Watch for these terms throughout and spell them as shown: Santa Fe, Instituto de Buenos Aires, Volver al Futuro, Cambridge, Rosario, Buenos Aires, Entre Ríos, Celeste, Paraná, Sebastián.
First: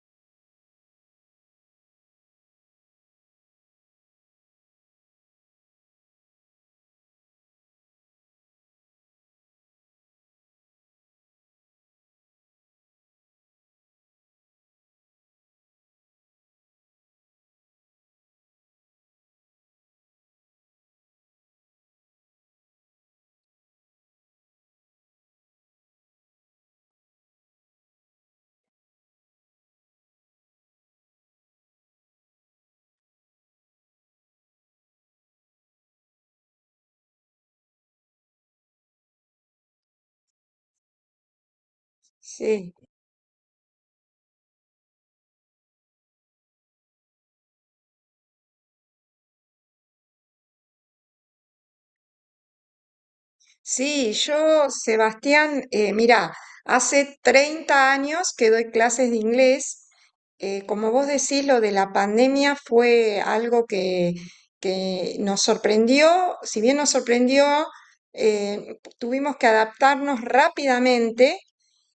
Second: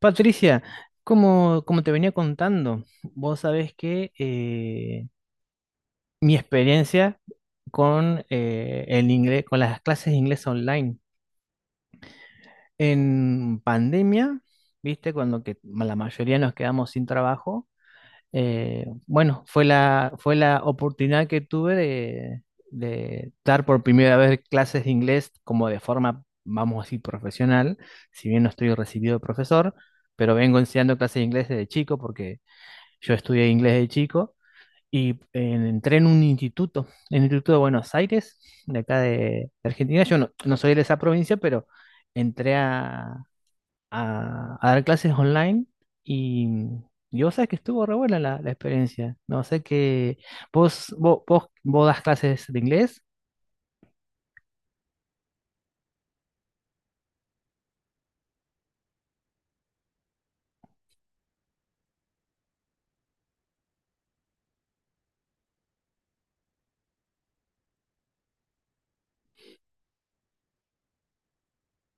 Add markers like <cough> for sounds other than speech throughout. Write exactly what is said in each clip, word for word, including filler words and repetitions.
Patricia, como, como te venía contando, vos sabés que eh, mi experiencia con, eh, el inglés, con las clases de inglés online en pandemia, viste, cuando que la mayoría nos quedamos sin trabajo, eh, bueno, fue la, fue la oportunidad que tuve de, de dar por primera vez clases de inglés como de forma, vamos a decir, profesional. Si bien no estoy recibido de profesor, pero vengo enseñando clases de inglés desde chico porque yo estudié inglés de chico y eh, entré en un instituto, en el Instituto de Buenos Aires, de acá de Argentina. Yo no, No soy de esa provincia, pero entré Sí, a, a- a dar clases online y, y vos sabés que estuvo re buena la, la experiencia. No sé que vos, vos, vos, vos das clases de inglés. sí, yo, Sebastián, eh, mira, hace treinta años que doy clases de inglés. Eh, como vos decís, lo de la pandemia fue algo que, que nos sorprendió. Si bien nos sorprendió, eh, tuvimos que adaptarnos rápidamente.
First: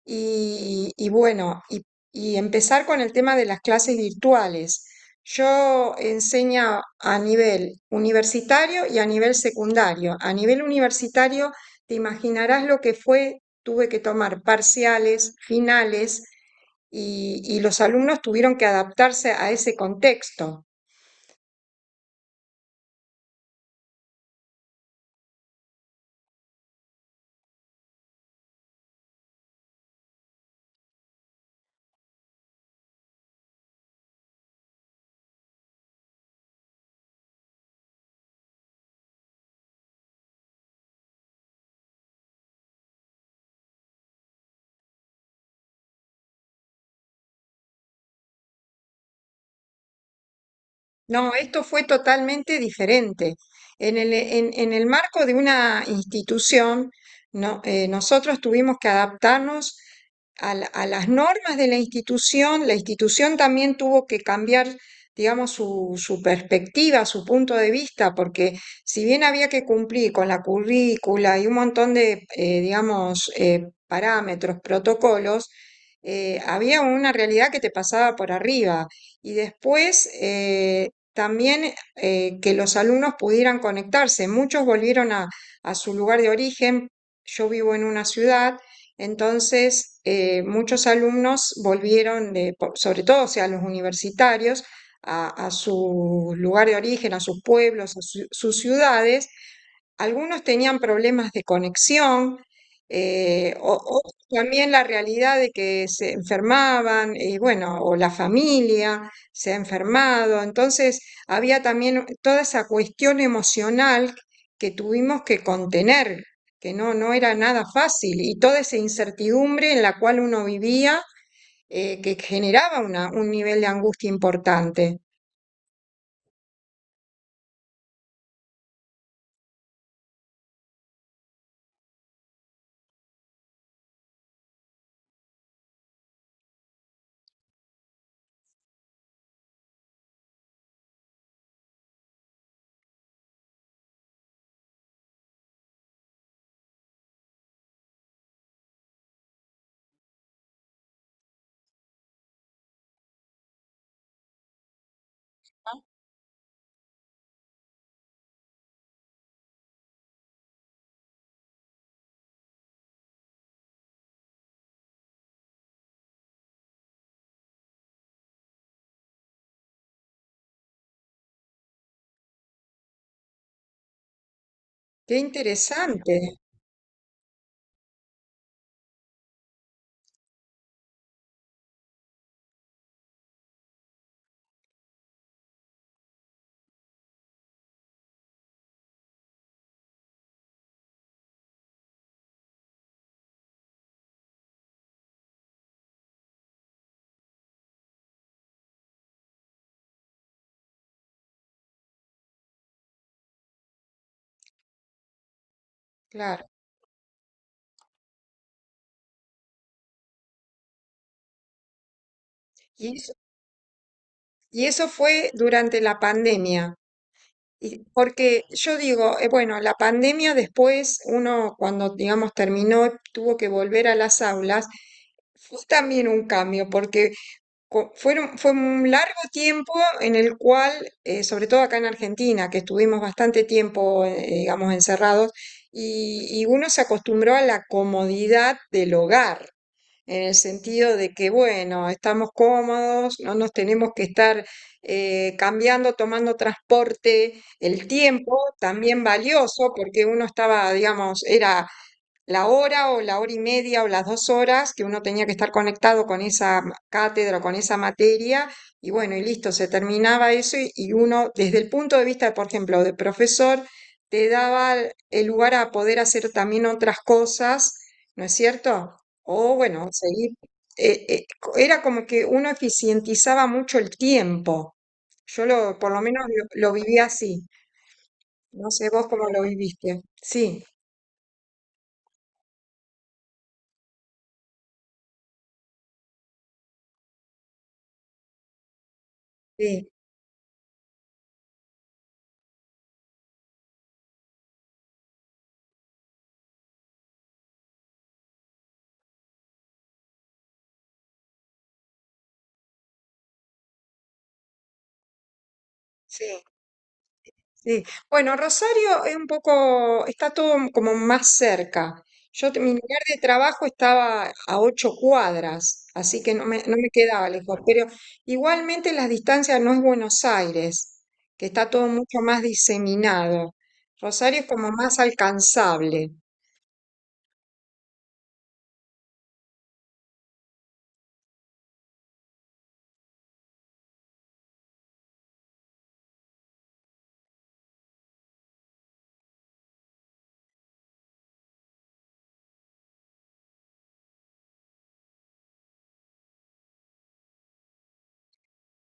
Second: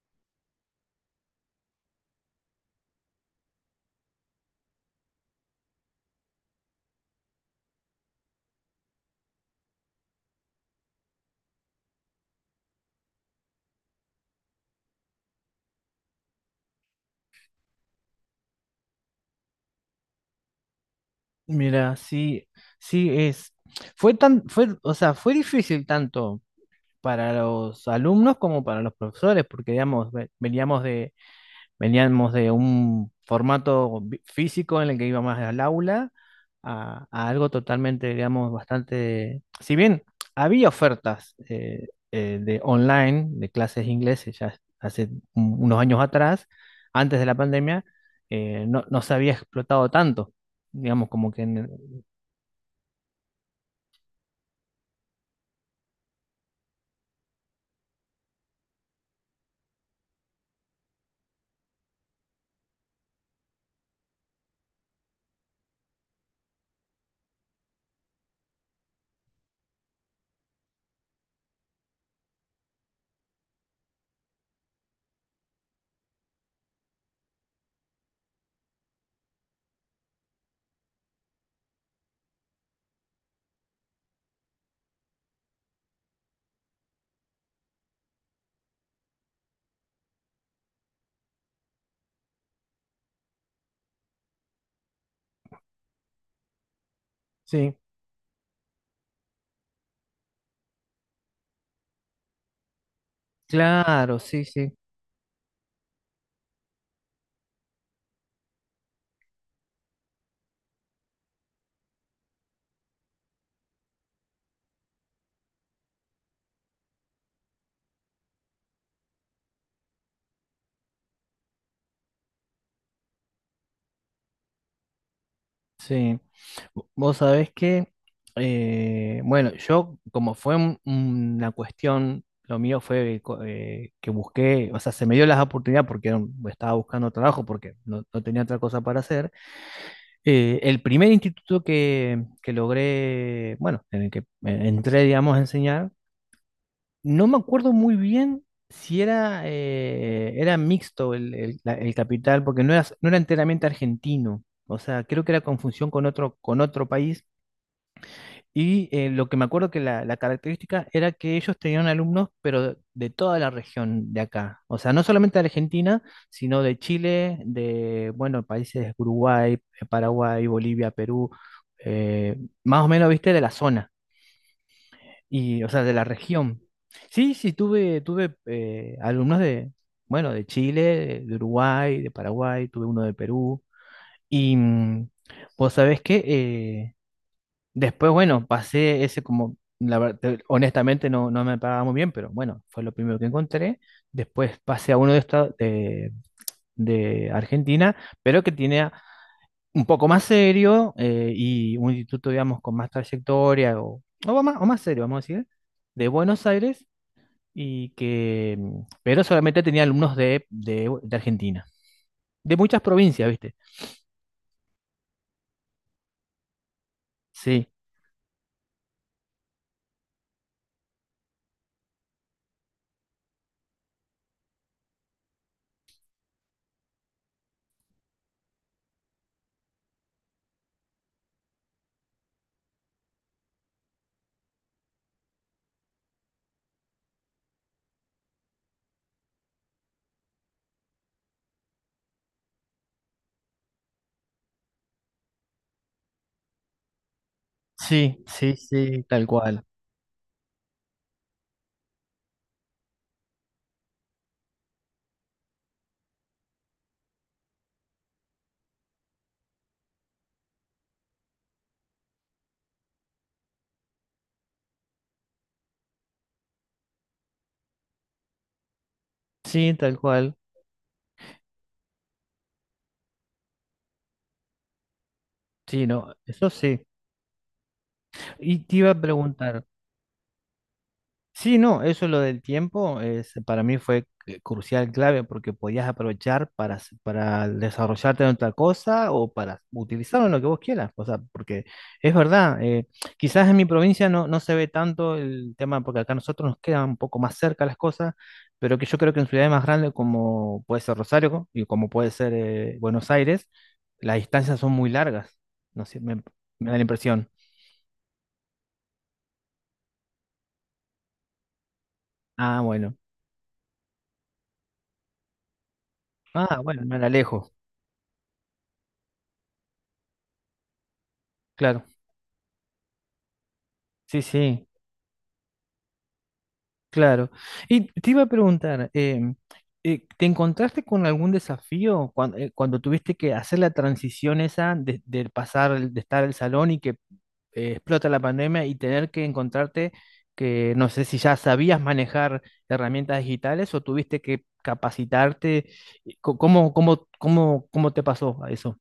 Y, y bueno, y, y empezar con el tema de las clases virtuales. Yo enseño a nivel universitario y a nivel secundario. A nivel universitario, te imaginarás lo que fue, tuve que tomar parciales, finales, y, y los alumnos tuvieron que adaptarse a ese contexto. Mira, sí, sí es. Fue tan, fue, o sea, fue difícil tanto para los alumnos como para los profesores, porque digamos, ve- veníamos de veníamos de un formato vi- físico en el que iba más al aula a, a algo totalmente, digamos, bastante... Si bien había ofertas eh, eh, de online, de clases de inglés, eh, ya hace un- unos años atrás, antes de la pandemia, eh, no, no se había explotado tanto, digamos, como No, que... en- esto el- fue totalmente diferente. En el, en- en el marco de una institución, no, eh, nosotros tuvimos que adaptarnos a, la- a las normas de la institución. La institución también tuvo que cambiar, digamos, su, su perspectiva, su punto de vista, porque si bien había que cumplir con la currícula y un montón de, eh, digamos, eh, parámetros, protocolos, eh, había una realidad que te pasaba por arriba. Y después, eh, también eh, que los alumnos pudieran conectarse. Muchos volvieron a, a su lugar de origen. Yo vivo en una ciudad, entonces eh, muchos alumnos volvieron, de- po- sobre todo, o sea, los universitarios, a, a su lugar de origen, a sus sí, pueblos, a su- sus ciudades. Algunos tenían problemas de conexión, eh, o- otros claro, sí, también sí. la realidad de que se enfermaban, y bueno, o la familia se ha enfermado. Entonces, había también toda esa cuestión emocional que tuvimos que contener, que no, no era nada fácil, y toda esa incertidumbre en la cual uno vivía, eh, que generaba una- un nivel de angustia importante. Sí. Vo- vos sabés que, eh, bueno, yo como fue un- una cuestión, lo mío fue co- eh, que busqué, o sea, se me dio las oportunidades porque era un- estaba buscando trabajo, porque no, no tenía otra cosa para hacer. Eh, el primer instituto que, que logré, bueno, en el que eh, entré, digamos, a enseñar, no me acuerdo muy bien si era, eh, era mixto el, el- la- el capital, porque no era, no era enteramente argentino. O sea, creo que era confusión con otro, con otro país, y eh, lo que me acuerdo que la, la característica era que ellos tenían alumnos, pero de toda la región de acá. O sea, no solamente de Argentina, sino de Chile, de, bueno, países Uruguay, eh, Paraguay, Bolivia, Perú, eh, más o menos, viste, de la zona, Qué y, o sea, de la interesante, región. Sí, sí, tuve, tuve eh, alumnos de, bueno, de Chile, de, de Uruguay, de Paraguay, tuve uno de Perú. Y mm, vos sabés que eh, después, bueno, pasé ese como, la ver- te- honestamente no, no me pagaba muy bien, pero bueno, fue lo primero que encontré. Después pasé a uno de esta- de, de Argentina, pero que tiene un poco más serio, eh, y un instituto, digamos, con más trayectoria o, o más, o más serio, vamos a decir, de claro. Buenos Aires, y que, mm, pero solamente tenía alumnos de, de, de Argentina, de muchas Y provincias, ¿viste? Y eso fue durante la pandemia. Sí, Y porque yo digo, eh, bueno, la pandemia después, uno cuando, digamos, terminó, tuvo que volver a las aulas, fue también un cambio, porque co- fueron, fue un largo tiempo en el cual, eh, sobre todo acá en Argentina, que estuvimos bastante tiempo, eh, digamos, encerrados, y, y uno se acostumbró a la comodidad del hogar en el sentido de que, bueno, estamos cómodos, no nos tenemos que estar eh, cambiando, tomando transporte, el sí, tiempo sí, también sí, tal cual. valioso, porque uno estaba, digamos, era la hora o la hora y media o las dos horas que uno tenía que estar conectado con esa cátedra o con esa materia, y bueno, y listo, se terminaba eso y, y uno, desde el punto de vista, por ejemplo, de profesor, te daba el lugar a poder hacer también otras cosas, ¿no es cierto? O Sí, bueno, tal seguir. cual. eh, eh, co- era como que uno eficientizaba mucho el tiempo. Yo lo, Sí, por lo no, menos eso lo, lo sí. viví así. Y No te sé iba a vos cómo lo preguntar, viviste. Sí, sí, no, eso lo del tiempo es, para mí fue eh, crucial, clave, porque podías aprovechar para, s- para desarrollarte en otra cosa o para sí, utilizarlo en lo que vos quieras. O sea, porque es verdad, eh, quizás en mi provincia no, no se ve tanto el tema, porque acá a nosotros nos quedan un poco más cerca las cosas, pero que yo creo que en ciudades más grandes como puede ser Rosario y como puede ser eh, Buenos Aires, las distancias son muy largas. No sé, me, sí. me da la impresión. Sí, bueno, Rosario es un poco, está todo como más cerca. Yo, te- Ah, mi bueno. lugar de trabajo estaba a ocho cuadras, así que no Ah, me, no bueno, me me la quedaba alejo. lejos, pero igualmente las distancias no es Buenos Aires, que está todo Claro, mucho más diseminado. sí, Rosario es sí, como más alcanzable. claro. Y te iba a preguntar, em, eh, ¿te encontraste con algún desafío cuan- eh, cuando tuviste que hacer la transición esa de, de pasar, el- de estar al salón y que eh, explota la pandemia y tener que encontrarte que no sé si ya sabías manejar herramientas digitales o tuviste que capacitarte? Y co- ¿Cómo, cómo, cómo, cómo te pasó a eso?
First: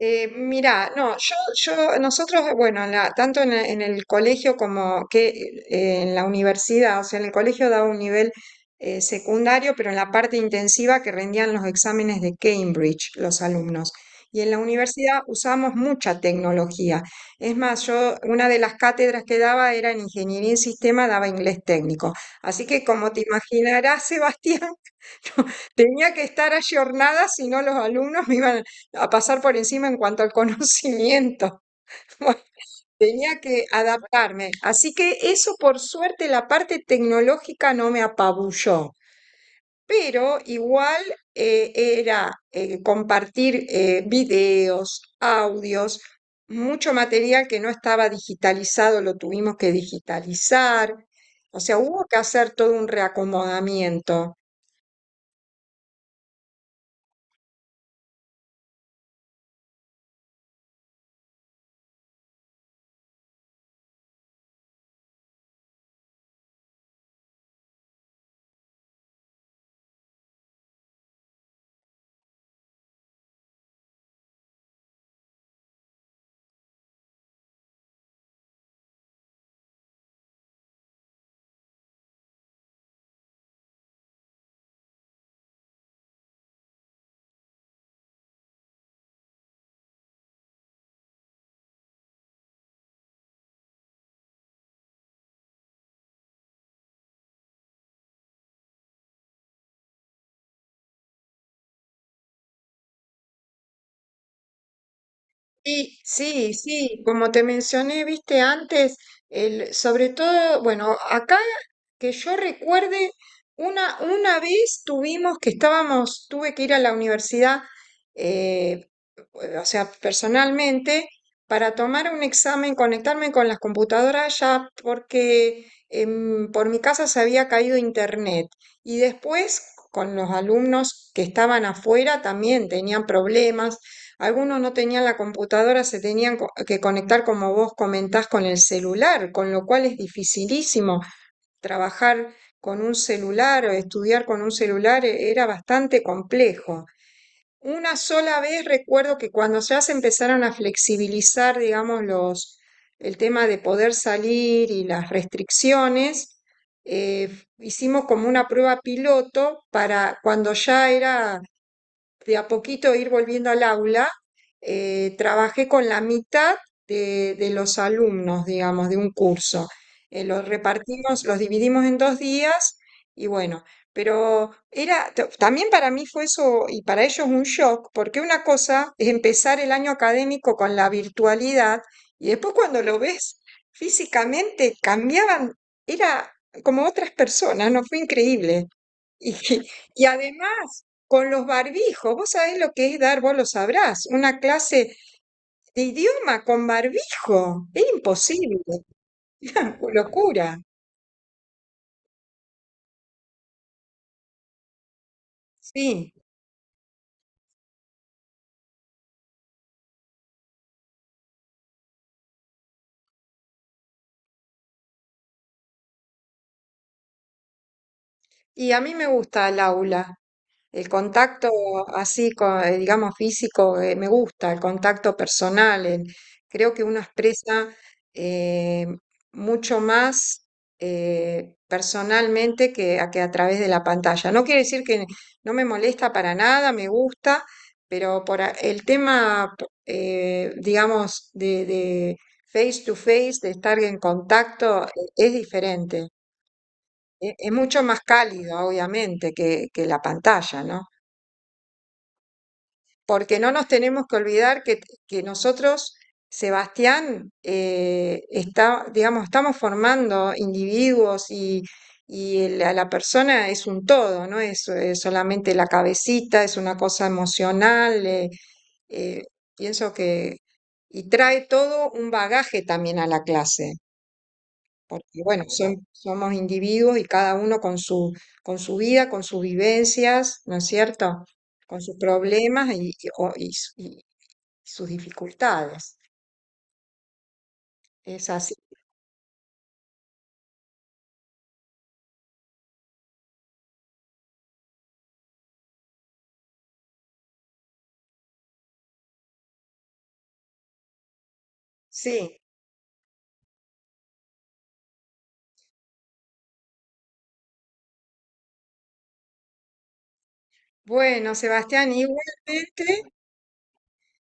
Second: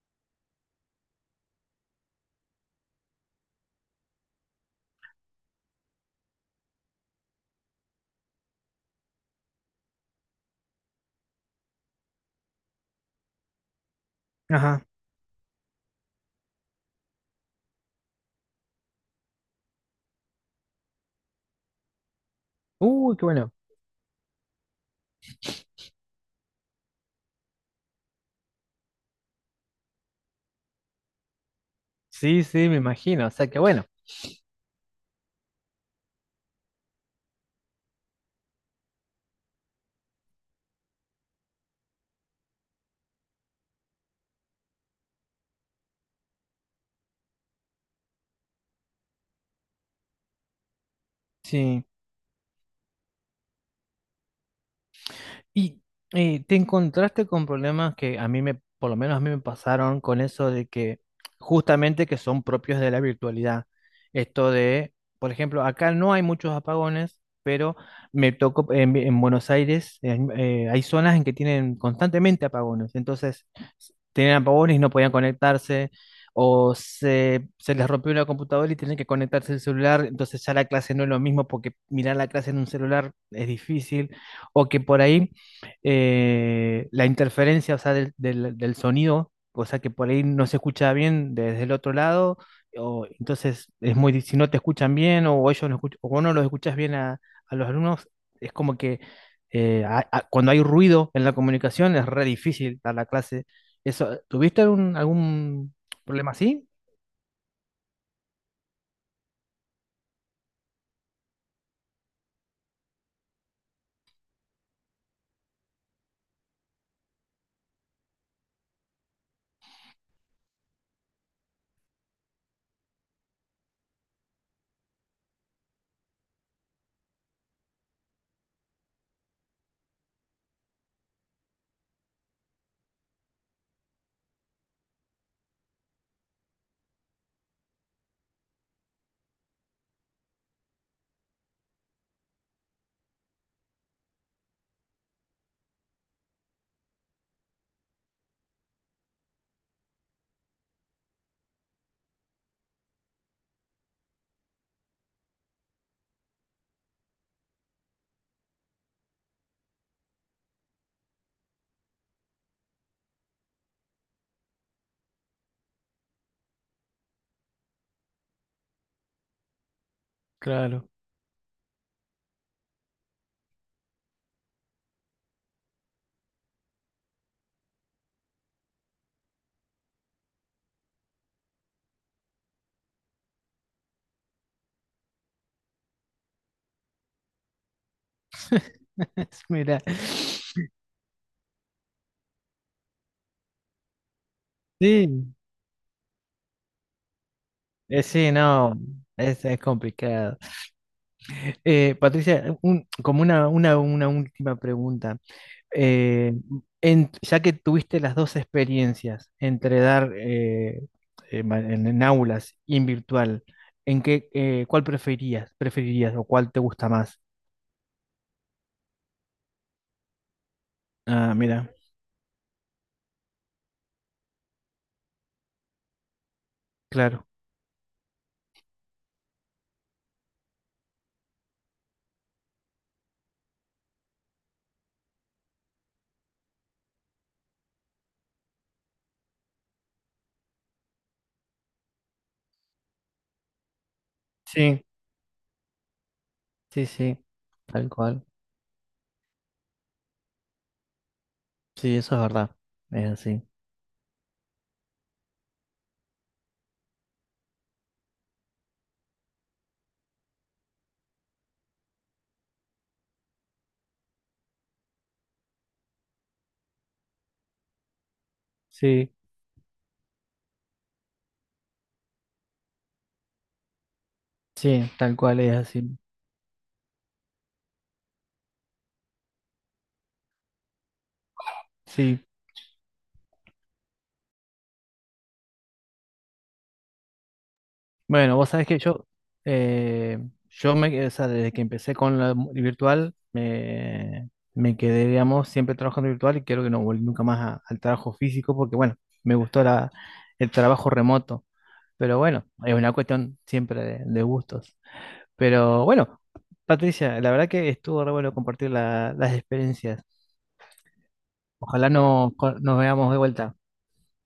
Eh, mirá, no, yo, yo, nosotros, bueno, en la- tanto en, el en el colegio como que eh, en la universidad, o sea, en el colegio daba un nivel eh, secundario, pero en la parte intensiva que rendían los exámenes de Cambridge los alumnos. Y en la Ajá. universidad usamos mucha tecnología. Es más, yo una de las cátedras que daba era en ingeniería en sistema, daba inglés técnico. Así que como Uy, te qué bueno. imaginarás, <laughs> Sebastián, tenía que estar ayornada, si no los alumnos me iban a pasar por encima en cuanto al conocimiento. <laughs> Bueno, Sí, sí, me imagino. O tenía sea, que que bueno. adaptarme. Así que eso, por suerte, la parte tecnológica no me apabulló, pero igual eh, era eh, compartir eh, videos, audios, mucho material que no estaba digitalizado, lo tuvimos que digitalizar. O sea, Sí. hubo que hacer todo un reacomodamiento. Y eh, te encontraste con problemas que a mí me, por lo menos a mí me pasaron con eso de que justamente que son propios de la virtualidad. Esto de, por ejemplo, acá no hay muchos apagones, pero me tocó en, en Buenos Aires, en- eh, hay zonas en que tienen constantemente apagones. Entonces, s- tenían apagones y no podían conectarse. O se, se les rompió la computadora y tienen que conectarse el celular, entonces ya la clase no es lo mismo porque mirar la clase en un celular es difícil, o que por ahí eh, la interferencia, o sea, del, del- del sonido, o sea, que por ahí no se escucha bien desde el otro lado, o entonces es muy, di- si no te escuchan bien o ellos no escuch- o vos no los escuchas bien a, a los alumnos, es como que eh, a- a- cuando hay ruido en la comunicación es re difícil dar la clase. Eso, ¿tuviste algún, algún Sí, problema sí, así? sí, como te mencioné, viste antes, el, sobre todo, bueno, acá que yo recuerde, una, una vez tuvimos que estábamos, tuve que ir a la universidad, eh, o sea, personalmente, para tomar un examen, conectarme con las computadoras ya, porque em, por mi casa se había caído internet. Y después, con los alumnos que estaban afuera, también tenían problemas. Algunos no tenían la computadora, se tenían co- que conectar, como vos comentás, con el celular, con lo cual es dificilísimo trabajar con un celular o estudiar con un celular eh, era bastante complejo. Una sola vez recuerdo que cuando ya se empezaron a flexibilizar, digamos, los, el tema de poder salir y las restricciones, eh, hicimos como una prueba piloto para cuando ya era de a poquito ir volviendo al aula, eh, trabajé con la mitad de, de los alumnos, digamos, de un curso. Eh, <laughs> los Claro. repartimos, los dividimos en dos días y bueno, pero era, t- también para mí fue eso y para ellos un shock, porque una cosa es empezar el año académico con la virtualidad y después cuando lo ves físicamente cambiaban, era como otras personas, ¿no? Fue increíble. Y, <laughs> Mira, y además, con los barbijos, vos sabés lo que es dar, vos lo sabrás, una clase sí, de idioma con barbijo. Es eh, sí, imposible, no, es, es <laughs> complicado. locura. Eh, Patricia, un- como una, una, una última pregunta. Sí, Eh, en- ya que tuviste las dos experiencias entre dar eh, eh, ma- en, en aulas y en virtual, ¿en qué, eh, cuál preferías, preferirías o cuál te gusta más? y a mí me gusta el aula. El Ah, contacto mira, así, co- eh, digamos, físico, eh, me gusta, el contacto personal. el- creo que uno claro. expresa eh, mucho más eh, personalmente que a, que a través de la pantalla. No quiere decir que no me molesta para nada, me gusta, pero por a- el tema, eh, digamos, de, de face to face, de estar en Sí, contacto, eh, es diferente. sí, sí, Es, es mucho tal más cual. cálido, obviamente, que, que la pantalla, ¿no? Sí, eso es verdad. Es Porque así. no nos tenemos que olvidar que, que nosotros, Sebastián, eh, está, digamos, estamos formando individuos y, y el- a la persona es un todo, no es, eh, solamente la cabecita, es una cosa emocional, eh, Sí, eh, pienso que, y trae todo un bagaje también a la clase. sí, tal Porque cual bueno, es son- así. somos individuos y cada uno con su, con su vida, con sus vivencias, ¿no es cierto? Con sus Sí. problemas y, y- o- y s- y sus dificultades. Es Bueno, vos así. sabés que yo, eh, yo me, o sea, desde que empecé con la mu- virtual, me, me quedé, digamos, siempre trabajando virtual y creo que no volví nunca más a- al trabajo físico porque, bueno, me gustó la, el trabajo remoto. Pero Sí. bueno, es una cuestión siempre de, de gustos. Pero bueno, Patricia, la verdad que estuvo re bueno compartir la- las experiencias. Bueno, Ojalá Sebastián, no, co- nos igualmente, veamos de vuelta.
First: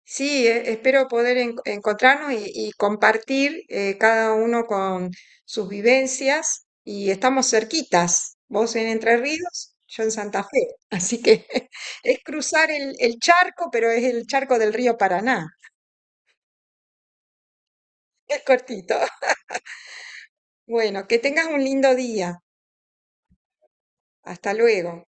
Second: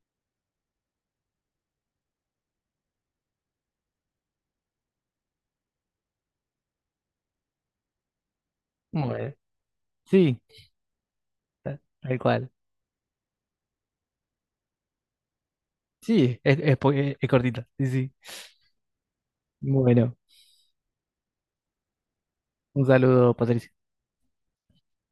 sí, e- espero poder en- encontrarnos y, y compartir eh, cada uno con sus vivencias y estamos cerquitas, vos en Entre Bueno, Ríos, yo en sí, Santa Fe. Así que <laughs> tal es tal cual. cruzar el, el charco, pero es el charco del río Paraná. Sí, es, es po- es- cortita. Sí, sí. Es cortito. <laughs> Bueno. Bueno, que tengas un lindo día. Un saludo, Patricia. Hasta luego.